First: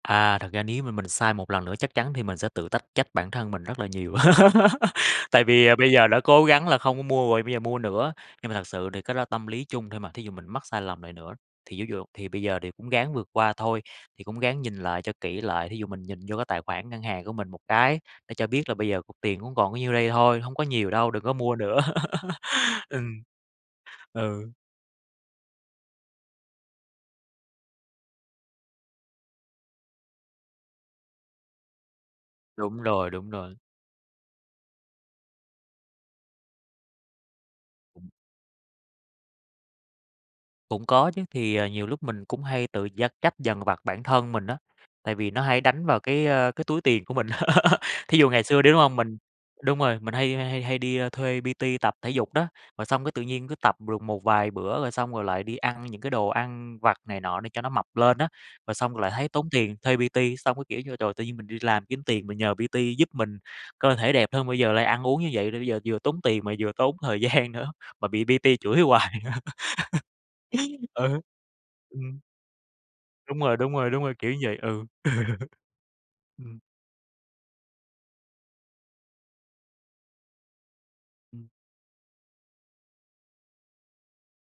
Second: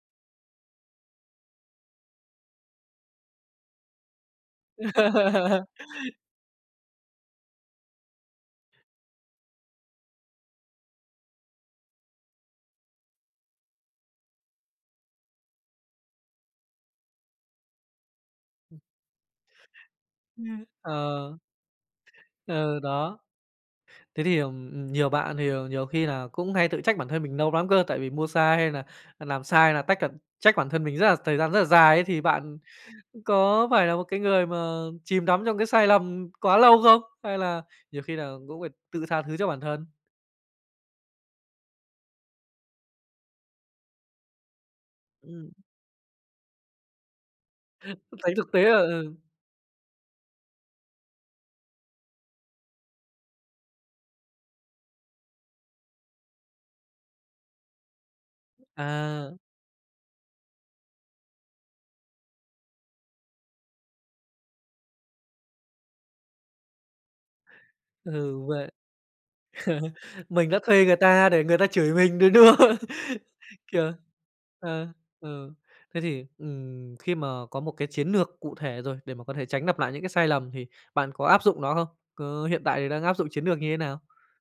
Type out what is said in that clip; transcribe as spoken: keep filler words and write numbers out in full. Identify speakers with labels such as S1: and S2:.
S1: À, thật ra nếu mà mình sai một lần nữa, chắc chắn thì mình sẽ tự tách trách bản thân mình rất là nhiều, tại vì, à, bây giờ đã cố gắng là không có mua rồi, bây giờ mua nữa. Nhưng mà thật sự thì cái đó là tâm lý chung thôi mà, thí dụ mình mắc sai lầm lại nữa, thì ví dụ thì bây giờ thì cũng ráng vượt qua thôi, thì cũng ráng nhìn lại cho kỹ lại, thí dụ mình nhìn vô cái tài khoản ngân hàng của mình một cái, để cho biết là bây giờ cục tiền cũng còn có nhiêu đây thôi, hông có
S2: Ưm,
S1: nhiều đâu, đừng có
S2: ờ.
S1: mua nữa.
S2: Ừ, đó.
S1: Ừm,
S2: Thế thì,
S1: ừ.
S2: ừm, ừm, nhiều bạn thì nhiều khi nà cũng hay tự trách bản thân mình nâu lắm cơ tại vì mua xa hay nà, ờ, nàm sai là tách, ờ trách bản thân mình rất là thời gian rất là dài ấy, thì bạn
S1: Đúng rồi, đúng rồi.
S2: có phải là một cái người mà chìm đắm trong cái sai lầm quá lâu không? Hay là nhiều khi là cũng phải tự tha thứ cho bản thân?
S1: Cũng có chứ. Thì, à, nhiều lúc mình cũng hay tự dắt trách dằn vặt bản thân mình á, tại vì nó
S2: Ừm.
S1: hay đánh vào cái, a, cái túi tiền của mình. Thí dụ
S2: Thấy
S1: ngày
S2: thực
S1: xưa
S2: tế
S1: đi,
S2: là
S1: đúng hông?
S2: ừ.
S1: Mình đúng rồi, mình hay hay hay hay đi, a, thuê P-T tập thể dục đó, rồi xong cái tự nhiên cứ tập được một vài bữa, rồi xong rồi lại đi ăn những cái đồ ăn vặt này nọ để cho nó mập lên á. Rồi xong rồi lại thấy
S2: À.
S1: tốn tiền thuê P-T, xong cái, kiểu như, trời, tự nhiên mình đi làm kiếm tiền mình nhờ P-T giúp mình cơ thể đẹp hơn, bây giờ lại ăn uống như vậy, rồi bây giờ vừa tốn tiền mà vừa tốn thời gian nữa, mà
S2: Ừ,
S1: bị
S2: đúng
S1: P-T
S2: vậy.
S1: chửi hoài.
S2: Mình đã thuê người
S1: Ừ,
S2: ta để người ta chửi mình
S1: ừm.
S2: nữa, đúng không?
S1: Đúng rồi, đúng rồi,
S2: Kiểu,
S1: đúng rồi, kiểu như vậy, ừ.
S2: ờ, ừ, thế thì,
S1: Ừm.
S2: ừm, khi mà có một cái chiến nược cụ thể rồi để mà có thể tránh nặp lại những cái sai lầm, thì bạn có áp
S1: Ừm.
S2: dụng nó không? Có hiện tại thì đang áp dụng chiến nược như thế nào?